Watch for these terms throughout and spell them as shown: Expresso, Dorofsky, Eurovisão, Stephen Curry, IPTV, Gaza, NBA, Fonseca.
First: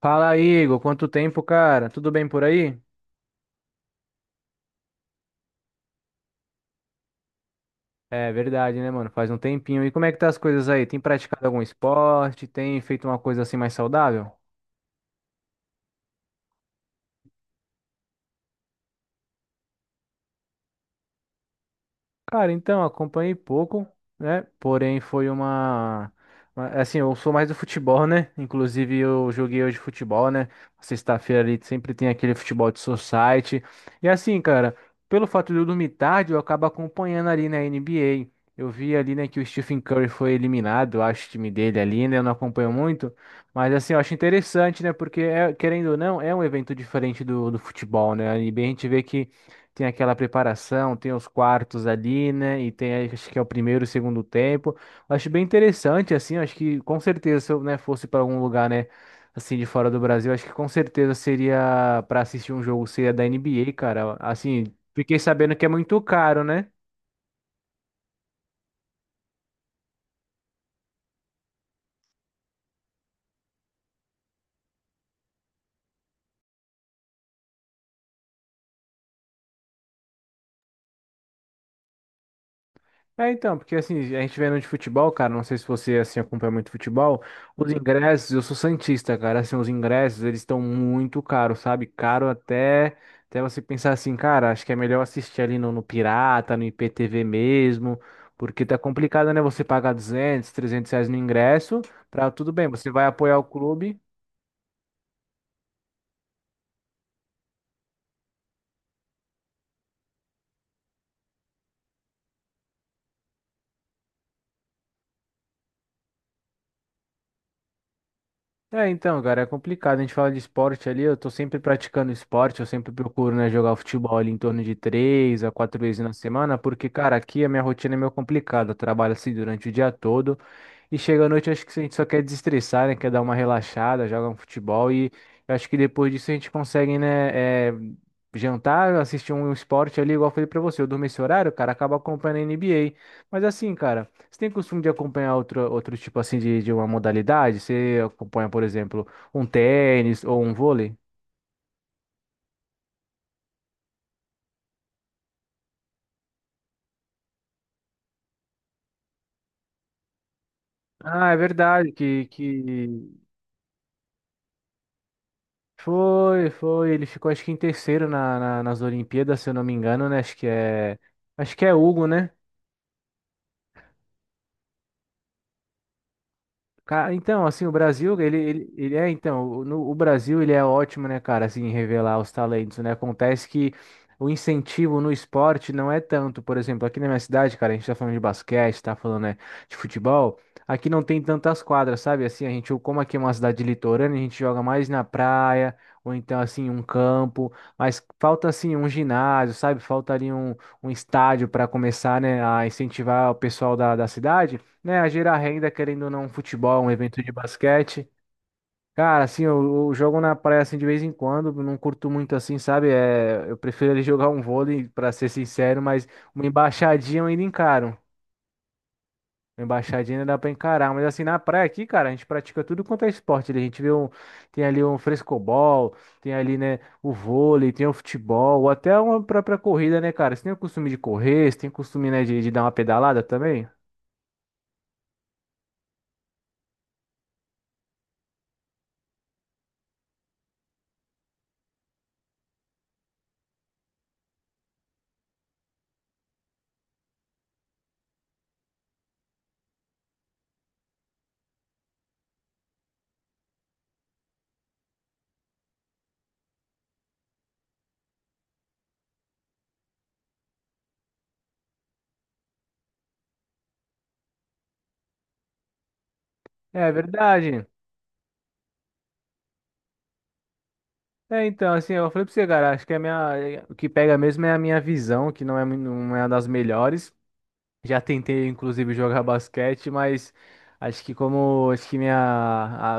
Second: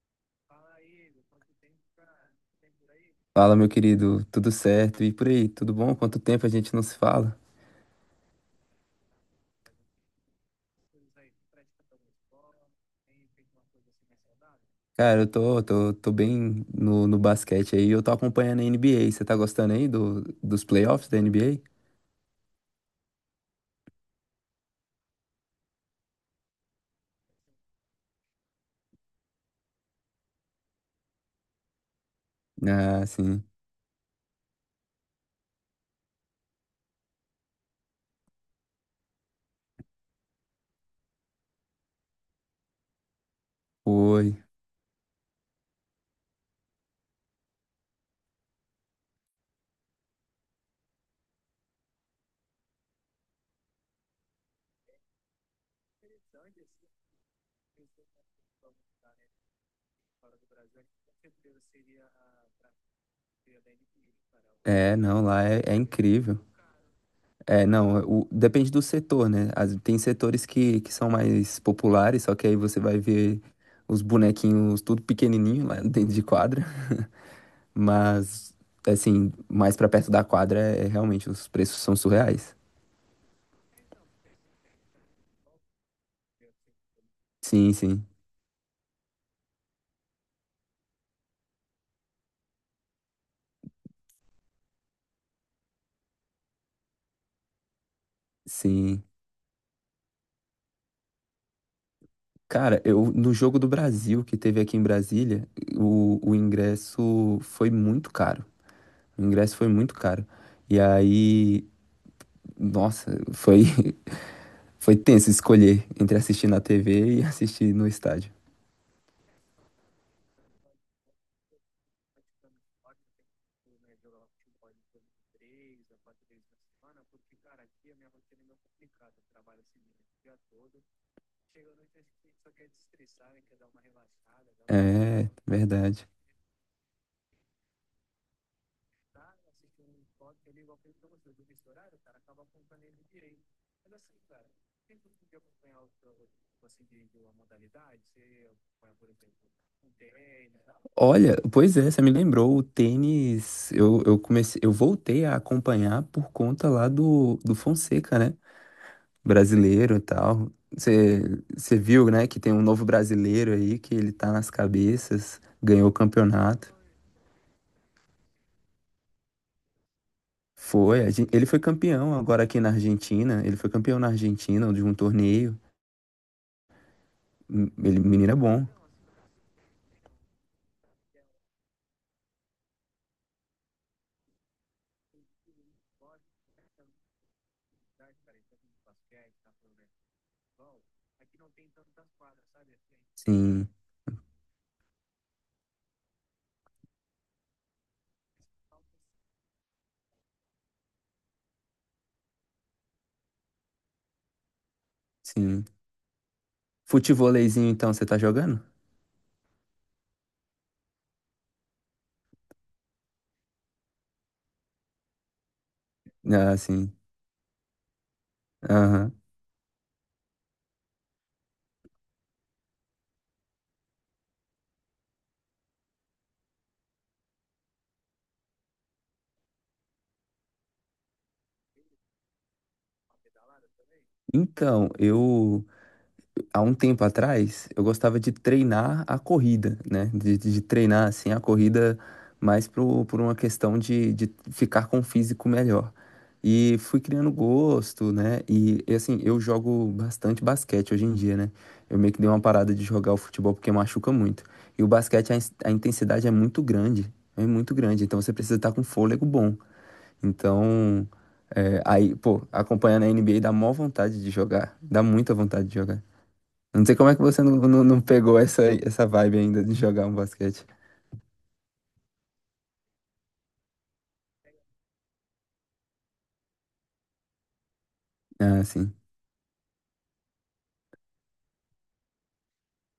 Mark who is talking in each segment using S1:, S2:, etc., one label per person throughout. S1: Fala, Igor. Quanto tempo, cara? Tudo bem por aí?
S2: Fala, meu querido, tudo certo? E por aí, tudo bom? Quanto tempo a gente não se fala?
S1: É verdade, né, mano? Faz um tempinho. E como é que tá as coisas aí? Tem praticado algum esporte? Tem feito uma coisa assim mais saudável?
S2: Cara, eu tô bem no basquete aí, eu tô acompanhando a NBA. Você tá gostando aí do, dos playoffs da NBA?
S1: Cara, então, acompanhei pouco, né? Porém, foi uma. Assim, eu sou mais do futebol, né? Inclusive, eu joguei hoje futebol, né? Sexta-feira ali sempre tem aquele futebol de
S2: Ah, sim.
S1: society. E assim, cara, pelo fato de eu dormir tarde, eu acabo acompanhando ali na NBA. Eu vi ali, né, que o Stephen Curry foi eliminado, eu acho o time dele ali, né? Eu não acompanho muito. Mas assim, eu acho
S2: Oi.
S1: interessante, né? Porque, querendo ou não, é um evento diferente do futebol, né? A NBA a gente vê que tem aquela preparação, tem os quartos ali, né? E tem, aí, acho que é o primeiro e segundo tempo. Eu acho bem interessante, assim, eu acho que com certeza se eu, né, fosse para algum lugar, né, assim, de fora do Brasil, acho que com certeza seria para assistir um jogo, seria da NBA, cara. Assim,
S2: É,
S1: fiquei
S2: não, lá
S1: sabendo
S2: é,
S1: que é
S2: é
S1: muito
S2: incrível.
S1: caro, né?
S2: É, não, o- Depende do setor, né? Tem setores que são mais populares, só que aí você vai ver os bonequinhos tudo pequenininho lá dentro de quadra. Mas, assim, mais pra perto da quadra, é realmente, os preços são surreais.
S1: É, então, porque assim, a gente vendo de futebol, cara, não sei se você assim acompanha muito futebol, os
S2: Sim, sim,
S1: ingressos, eu sou santista, cara, assim, os ingressos, eles estão muito caros, sabe? Caro até até você pensar assim, cara, acho que é melhor assistir ali no Pirata, no IPTV mesmo, porque tá
S2: sim.
S1: complicado, né, você pagar 200, 300 reais no ingresso, pra tudo bem,
S2: Cara,
S1: você vai
S2: eu, no
S1: apoiar o
S2: jogo do
S1: clube.
S2: Brasil, que teve aqui em Brasília, o ingresso foi muito caro. O ingresso foi muito caro. E aí, nossa, foi, foi tenso escolher entre assistir na TV e assistir no estádio.
S1: É, então, cara, é complicado. A gente fala de esporte ali, eu tô sempre praticando esporte, eu sempre procuro, né, jogar futebol ali em torno de três a quatro vezes na semana, porque, cara, aqui a minha rotina é meio complicada. Eu trabalho assim durante o dia todo e chega à noite, acho que a gente só quer desestressar, né, quer dar uma relaxada, joga um futebol e
S2: É,
S1: eu acho que
S2: verdade.
S1: depois disso a gente consegue, né, jantar, assistir um esporte ali, igual eu falei pra você. Eu durmo esse horário, cara, acaba acompanhando a NBA. Mas assim, cara. Você tem costume de acompanhar outro, outro tipo assim de uma modalidade? Você acompanha, por exemplo, um tênis ou um vôlei?
S2: Olha, pois é, você me lembrou, o tênis, eu comecei, eu voltei a acompanhar por conta lá do Fonseca, né? Brasileiro e tal.
S1: Ah, é
S2: Você
S1: verdade
S2: viu, né, que tem
S1: que
S2: um novo brasileiro aí, que ele tá nas cabeças, ganhou o
S1: foi,
S2: campeonato.
S1: foi. Ele ficou acho que em terceiro na, nas Olimpíadas, se eu não me engano, né?
S2: Foi, ele
S1: Acho
S2: foi
S1: que é Hugo,
S2: campeão
S1: né?
S2: agora aqui na Argentina, ele foi campeão na Argentina de um torneio.
S1: Então, assim, o
S2: Ele,
S1: Brasil,
S2: menino
S1: ele,
S2: é bom,
S1: ele, ele é, então, o- no, o Brasil, ele é ótimo, né, cara, assim, em revelar os talentos, né? Acontece que o incentivo no esporte não é tanto. Por exemplo, aqui na minha cidade, cara, a gente tá falando de basquete, tá falando, né, de futebol. Aqui não tem tantas quadras, sabe? Assim, a gente, como aqui é uma cidade
S2: sim,
S1: litorânea, a gente joga mais na praia, ou então, assim, um campo. Mas falta, assim, um ginásio, sabe? Falta ali um, um estádio para começar, né, a incentivar o pessoal da cidade, né, a gerar
S2: sim.
S1: renda, querendo ou não, um futebol, um evento de
S2: Futevoleizinho, então, você
S1: basquete.
S2: tá jogando?
S1: Cara, assim, eu jogo na praia assim de vez em quando, não curto muito assim, sabe? É, eu prefiro ele jogar um vôlei, pra ser sincero, mas uma
S2: Ah, sim.
S1: embaixadinha eu ainda encaro.
S2: Aham.
S1: Uma embaixadinha ainda dá pra encarar, mas assim, na praia aqui, cara, a gente pratica tudo quanto é esporte ali. A gente vê um, tem ali um frescobol, tem ali, né, o vôlei, tem o futebol, ou até uma própria corrida, né, cara? Você tem o costume de correr, você tem o costume, né, de dar uma pedalada também?
S2: Então, eu há um tempo atrás, eu gostava de treinar a corrida, né? De treinar, assim, a corrida por uma questão de ficar com o físico melhor. E fui criando gosto, né? Assim, eu jogo bastante basquete hoje em dia, né? Eu meio que dei uma parada de jogar o futebol porque machuca muito. E o basquete, a intensidade é muito grande. É muito grande. Então você precisa estar com fôlego bom. Então, é, aí, pô, acompanhando a NBA dá mó vontade de jogar. Dá muita vontade de jogar. Não
S1: É
S2: sei como é que você não,
S1: verdade.
S2: não, não pegou essa vibe ainda de jogar um basquete.
S1: É, então, assim, eu falei pra você, cara, acho que a minha, o que pega mesmo é a minha visão, que não é, não é uma das melhores. Já tentei,
S2: Ah,
S1: inclusive,
S2: sim.
S1: jogar basquete, mas acho que como acho que minha,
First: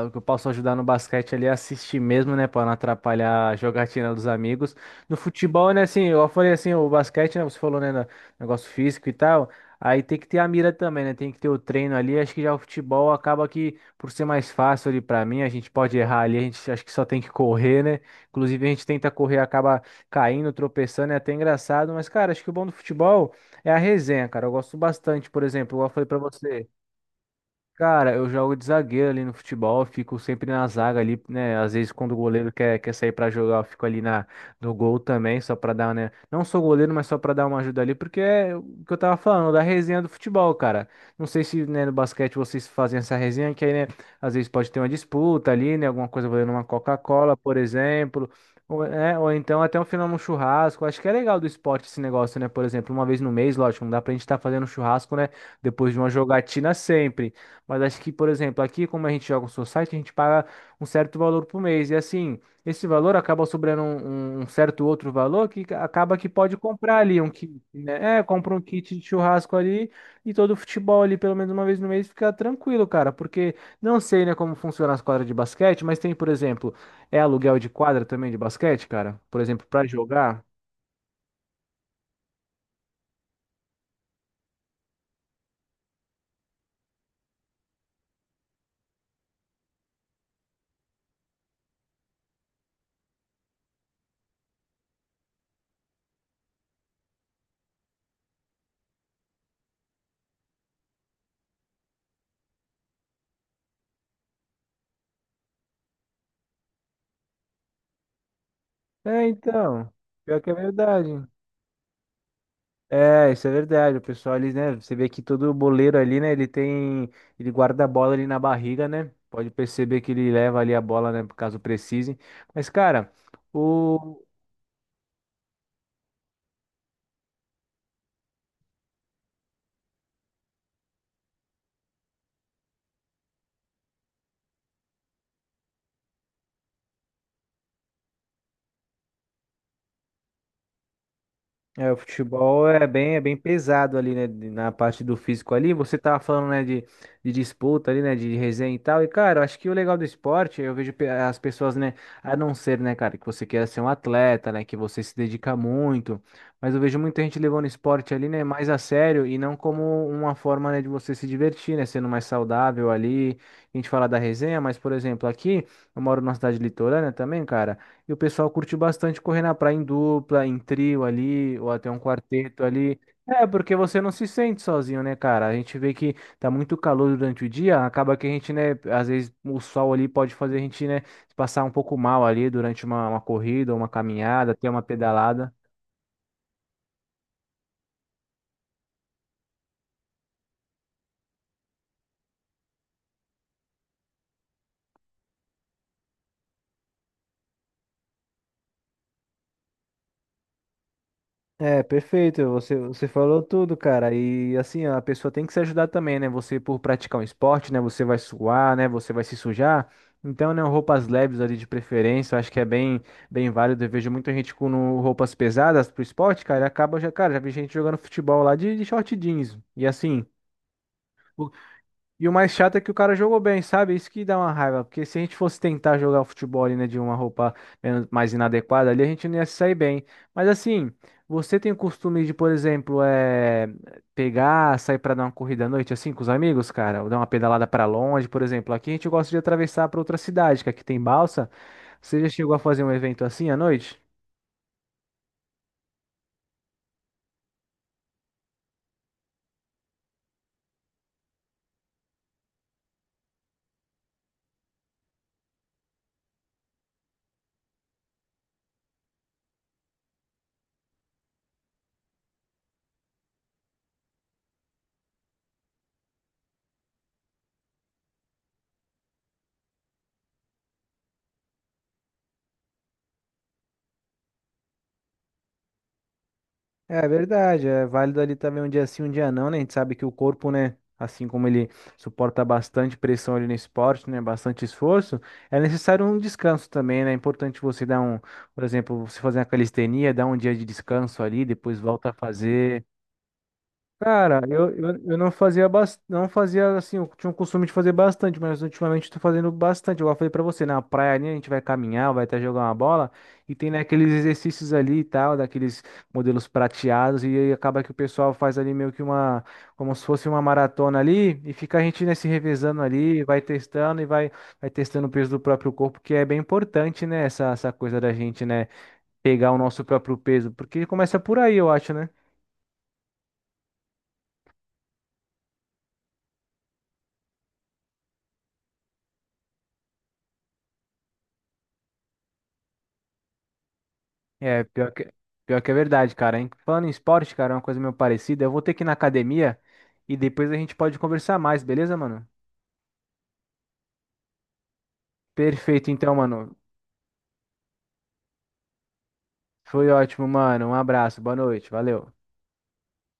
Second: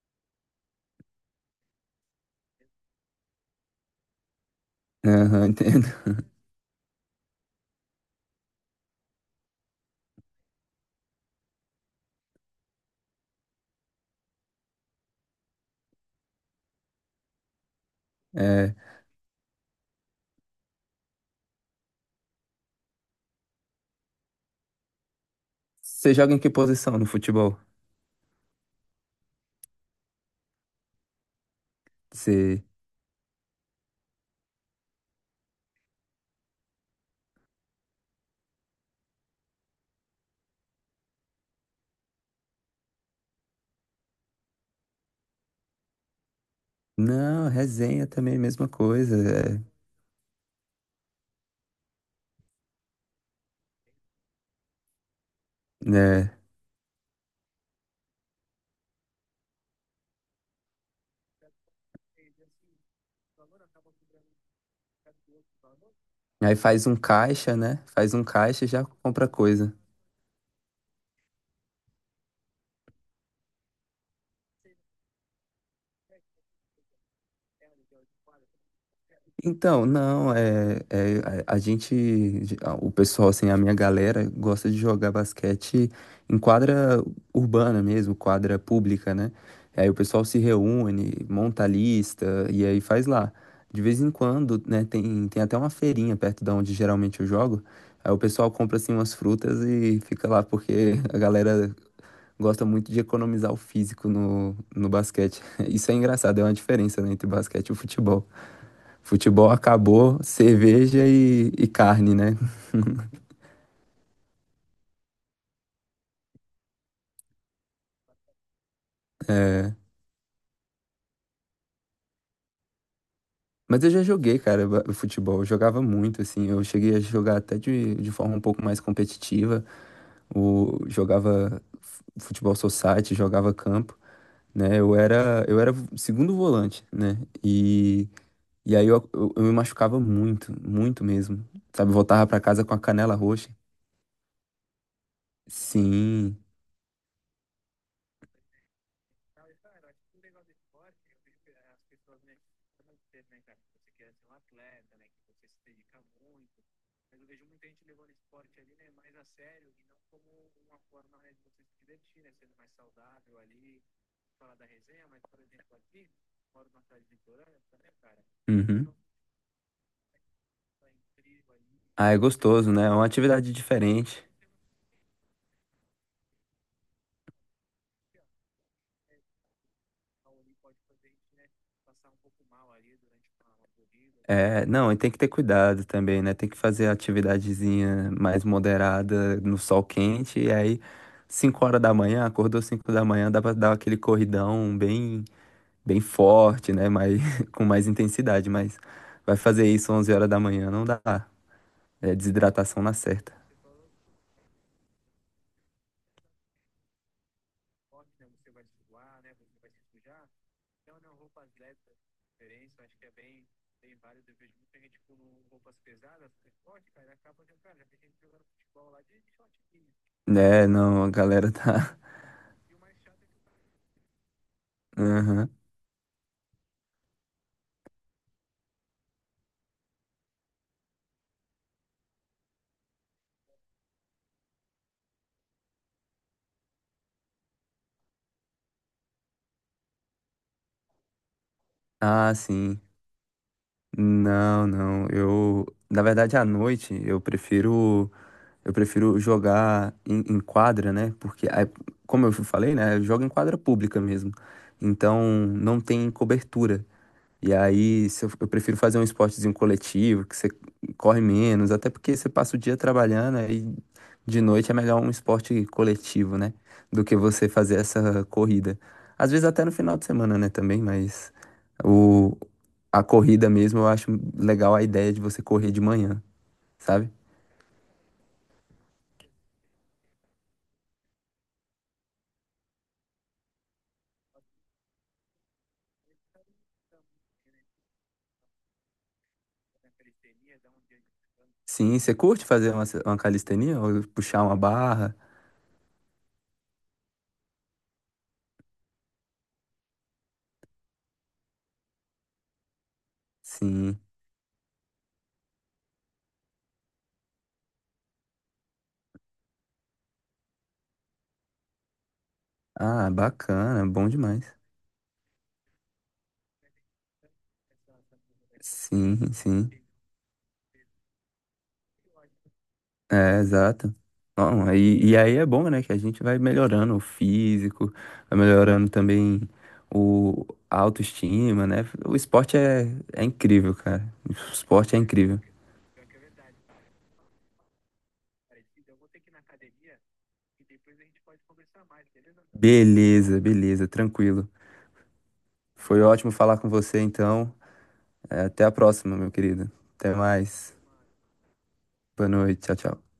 S1: o que eu posso ajudar no basquete ali é assistir mesmo, né? Para não atrapalhar a jogatina dos amigos. No
S2: Aham,
S1: futebol, né,
S2: entendo.
S1: assim, eu falei assim, o basquete, né? Você falou, né, negócio físico e tal. Aí tem que ter a mira também, né? Tem que ter o treino ali. Acho que já o futebol acaba que, por ser mais fácil ali para mim, a gente pode errar ali, a gente acho que só tem que correr, né? Inclusive, a
S2: É,
S1: gente tenta correr, acaba caindo, tropeçando, é até engraçado. Mas, cara, acho que o bom do futebol. É a resenha, cara. Eu gosto bastante, por exemplo, igual eu falei
S2: você
S1: pra
S2: joga em que
S1: você.
S2: posição no futebol?
S1: Cara, eu jogo de zagueiro ali no futebol, fico sempre na zaga ali, né? Às vezes quando o goleiro
S2: Você.
S1: quer sair pra jogar, eu fico ali na, no gol também, só pra dar, né? Não sou goleiro, mas só pra dar uma ajuda ali, porque é o que eu tava falando, da resenha do futebol, cara. Não sei se, né, no basquete vocês fazem essa resenha, que aí, né, às vezes pode ter uma disputa ali, né? Alguma coisa valendo uma Coca-Cola,
S2: Não,
S1: por
S2: resenha
S1: exemplo.
S2: também, é mesma
S1: Ou,
S2: coisa.
S1: ou então até um final um churrasco. Acho que é legal do esporte esse negócio, né? Por exemplo, uma vez no mês, lógico, não dá pra gente estar fazendo churrasco, né?
S2: É,
S1: Depois de uma
S2: né?
S1: jogatina sempre. Mas acho que, por exemplo, aqui, como a gente joga um society, a gente paga um certo valor por mês. E assim, esse valor acaba sobrando um, um certo outro valor acaba que pode
S2: Aí faz um
S1: comprar ali um
S2: caixa,
S1: kit,
S2: né? Faz
S1: né? É,
S2: um
S1: compra um
S2: caixa e já
S1: kit de
S2: compra
S1: churrasco
S2: coisa.
S1: ali e todo o futebol ali, pelo menos uma vez no mês, fica tranquilo, cara. Porque não sei, né, como funciona as quadras de basquete, mas tem, por exemplo, aluguel de quadra também de basquete, cara? Por exemplo, pra
S2: Então, não,
S1: jogar?
S2: é, é a gente, o pessoal, assim, a minha galera gosta de jogar basquete em quadra urbana mesmo, quadra pública, né? Aí o pessoal se reúne, monta a lista e aí faz lá. De vez em quando, né, tem até uma feirinha perto da onde geralmente eu jogo. Aí o pessoal compra, assim, umas frutas e fica lá, porque a galera gosta muito de economizar o físico no basquete. Isso é engraçado, é uma diferença, né, entre basquete e o futebol.
S1: É,
S2: Futebol
S1: então.
S2: acabou,
S1: Pior que é
S2: cerveja
S1: verdade.
S2: e carne, né?
S1: É, isso é verdade. O pessoal ali, né? Você vê que todo boleiro ali, né? Ele tem. Ele guarda a bola ali na barriga, né? Pode
S2: É,
S1: perceber que ele leva ali a bola, né? Caso precise. Mas, cara,
S2: mas eu já
S1: o,
S2: joguei, cara, futebol. Eu jogava muito, assim. Eu cheguei a jogar até de forma um pouco mais competitiva. O, jogava futebol society, jogava campo, né? Eu era segundo volante, né? E, e aí eu me machucava muito, muito mesmo. Sabe,
S1: É, o
S2: voltava pra casa
S1: futebol
S2: com a canela
S1: é bem
S2: roxa.
S1: pesado ali, né? Na parte do físico ali. Você tava
S2: Sim.
S1: falando, né, de disputa ali, né? De resenha e tal. E, cara, eu acho que o legal do esporte, eu vejo as pessoas, né? A não ser, né, cara, que você queira ser um atleta, né? Que você se dedica muito. Mas eu vejo muita gente levando o esporte ali, né? Mais a sério e não como uma forma, né, de você se divertir, né? Sendo mais saudável ali. A gente fala da resenha, mas, por exemplo, aqui, eu moro numa cidade litorânea também, cara. E o pessoal curte
S2: Uhum.
S1: bastante correr na praia em dupla, em trio ali, ou até um
S2: Ah, é
S1: quarteto
S2: gostoso, né? É
S1: ali.
S2: uma
S1: É,
S2: atividade
S1: porque você não
S2: diferente.
S1: se sente sozinho, né, cara? A gente vê que tá muito calor durante o dia, acaba que a gente, né, às vezes o sol ali pode fazer a gente, né, passar um pouco mal ali durante uma corrida, uma caminhada,
S2: É,
S1: até uma
S2: não, e tem que ter
S1: pedalada.
S2: cuidado também, né? Tem que fazer a atividadezinha mais moderada no sol quente, e aí 5 horas da manhã, acordou 5 da manhã, dá pra dar aquele corridão bem, bem forte, né? Mas, com mais intensidade, mas vai fazer isso 11 horas da manhã, não dá.
S1: É,
S2: É
S1: perfeito.
S2: desidratação na
S1: Você
S2: certa.
S1: falou tudo, cara. E assim, a pessoa tem que se ajudar também, né? Você, por praticar um esporte, né? Você vai suar, né? Você vai se sujar. Então, né? Roupas leves ali de preferência, eu acho que é bem, bem válido. Eu vejo muita gente com roupas pesadas pro esporte, cara. E acaba já, cara, já vi gente jogando futebol lá de short jeans. E assim.
S2: É, não, a galera tá.
S1: E o mais chato é que o cara jogou bem, sabe? Isso que dá uma raiva. Porque se a gente
S2: Aham.
S1: fosse tentar jogar o futebol ali, né, de uma roupa mais inadequada ali, a gente não ia se sair bem. Mas assim, você tem o costume de, por exemplo, pegar, sair pra dar uma corrida à noite, assim, com os amigos, cara? Ou dar uma pedalada pra longe, por exemplo. Aqui a gente gosta de atravessar pra outra cidade, que aqui tem balsa. Você já
S2: Ah,
S1: chegou a
S2: sim.
S1: fazer um evento assim à noite?
S2: Não, não. Na verdade, à noite eu prefiro. Eu prefiro jogar em quadra, né? Porque, aí, como eu falei, né? Eu jogo em quadra pública mesmo. Então, não tem cobertura. E aí, se eu, eu prefiro fazer um esportezinho coletivo, que você corre menos, até porque você passa o dia trabalhando, aí de noite é melhor um esporte coletivo, né? Do que você fazer essa corrida. Às vezes até no final de semana, né, também, mas o, a corrida mesmo eu acho legal a ideia de você correr de manhã,
S1: É
S2: sabe?
S1: verdade, é válido ali também um dia sim, um dia não, né? A gente sabe que o corpo, né, assim como ele suporta bastante pressão ali no esporte, né, bastante esforço, é necessário um descanso também, né? É importante você dar um, por exemplo, você fazer uma calistenia, dar um dia de descanso ali, depois
S2: Sim,
S1: volta a
S2: você curte fazer
S1: fazer.
S2: uma calistenia ou
S1: Cara,
S2: puxar uma barra?
S1: eu não fazia não fazia assim, eu tinha o costume de fazer bastante, mas ultimamente eu tô fazendo bastante. Igual eu falei pra você, na praia ali a gente vai caminhar, vai até jogar uma bola, e tem né,
S2: Sim.
S1: aqueles exercícios ali e tal, daqueles modelos prateados, e aí acaba que o pessoal faz ali meio que uma, como se fosse uma maratona ali, e fica a gente né, se revezando
S2: Ah,
S1: ali, vai
S2: bacana,
S1: testando e
S2: bom
S1: vai,
S2: demais.
S1: vai testando o peso do próprio corpo, que é bem importante, né, essa coisa da gente, né,
S2: Sim,
S1: pegar o
S2: sim.
S1: nosso próprio peso, porque começa por aí, eu acho, né?
S2: É, exato. Bom, e aí é bom, né, que a gente vai melhorando o físico, vai melhorando também o a autoestima, né? O esporte é incrível, cara. O
S1: É,
S2: esporte é incrível.
S1: pior que é verdade, cara. Hein? Falando em esporte, cara, é uma coisa meio parecida. Eu vou ter que ir na academia e depois a gente pode conversar mais, beleza, mano?
S2: Beleza, beleza, tranquilo.
S1: Perfeito,
S2: Foi
S1: então,
S2: ótimo
S1: mano.
S2: falar com você, então. É, até a próxima, meu querido.
S1: Foi
S2: Até
S1: ótimo, mano. Um
S2: mais.
S1: abraço, boa noite, valeu.
S2: Boa noite, tchau, tchau.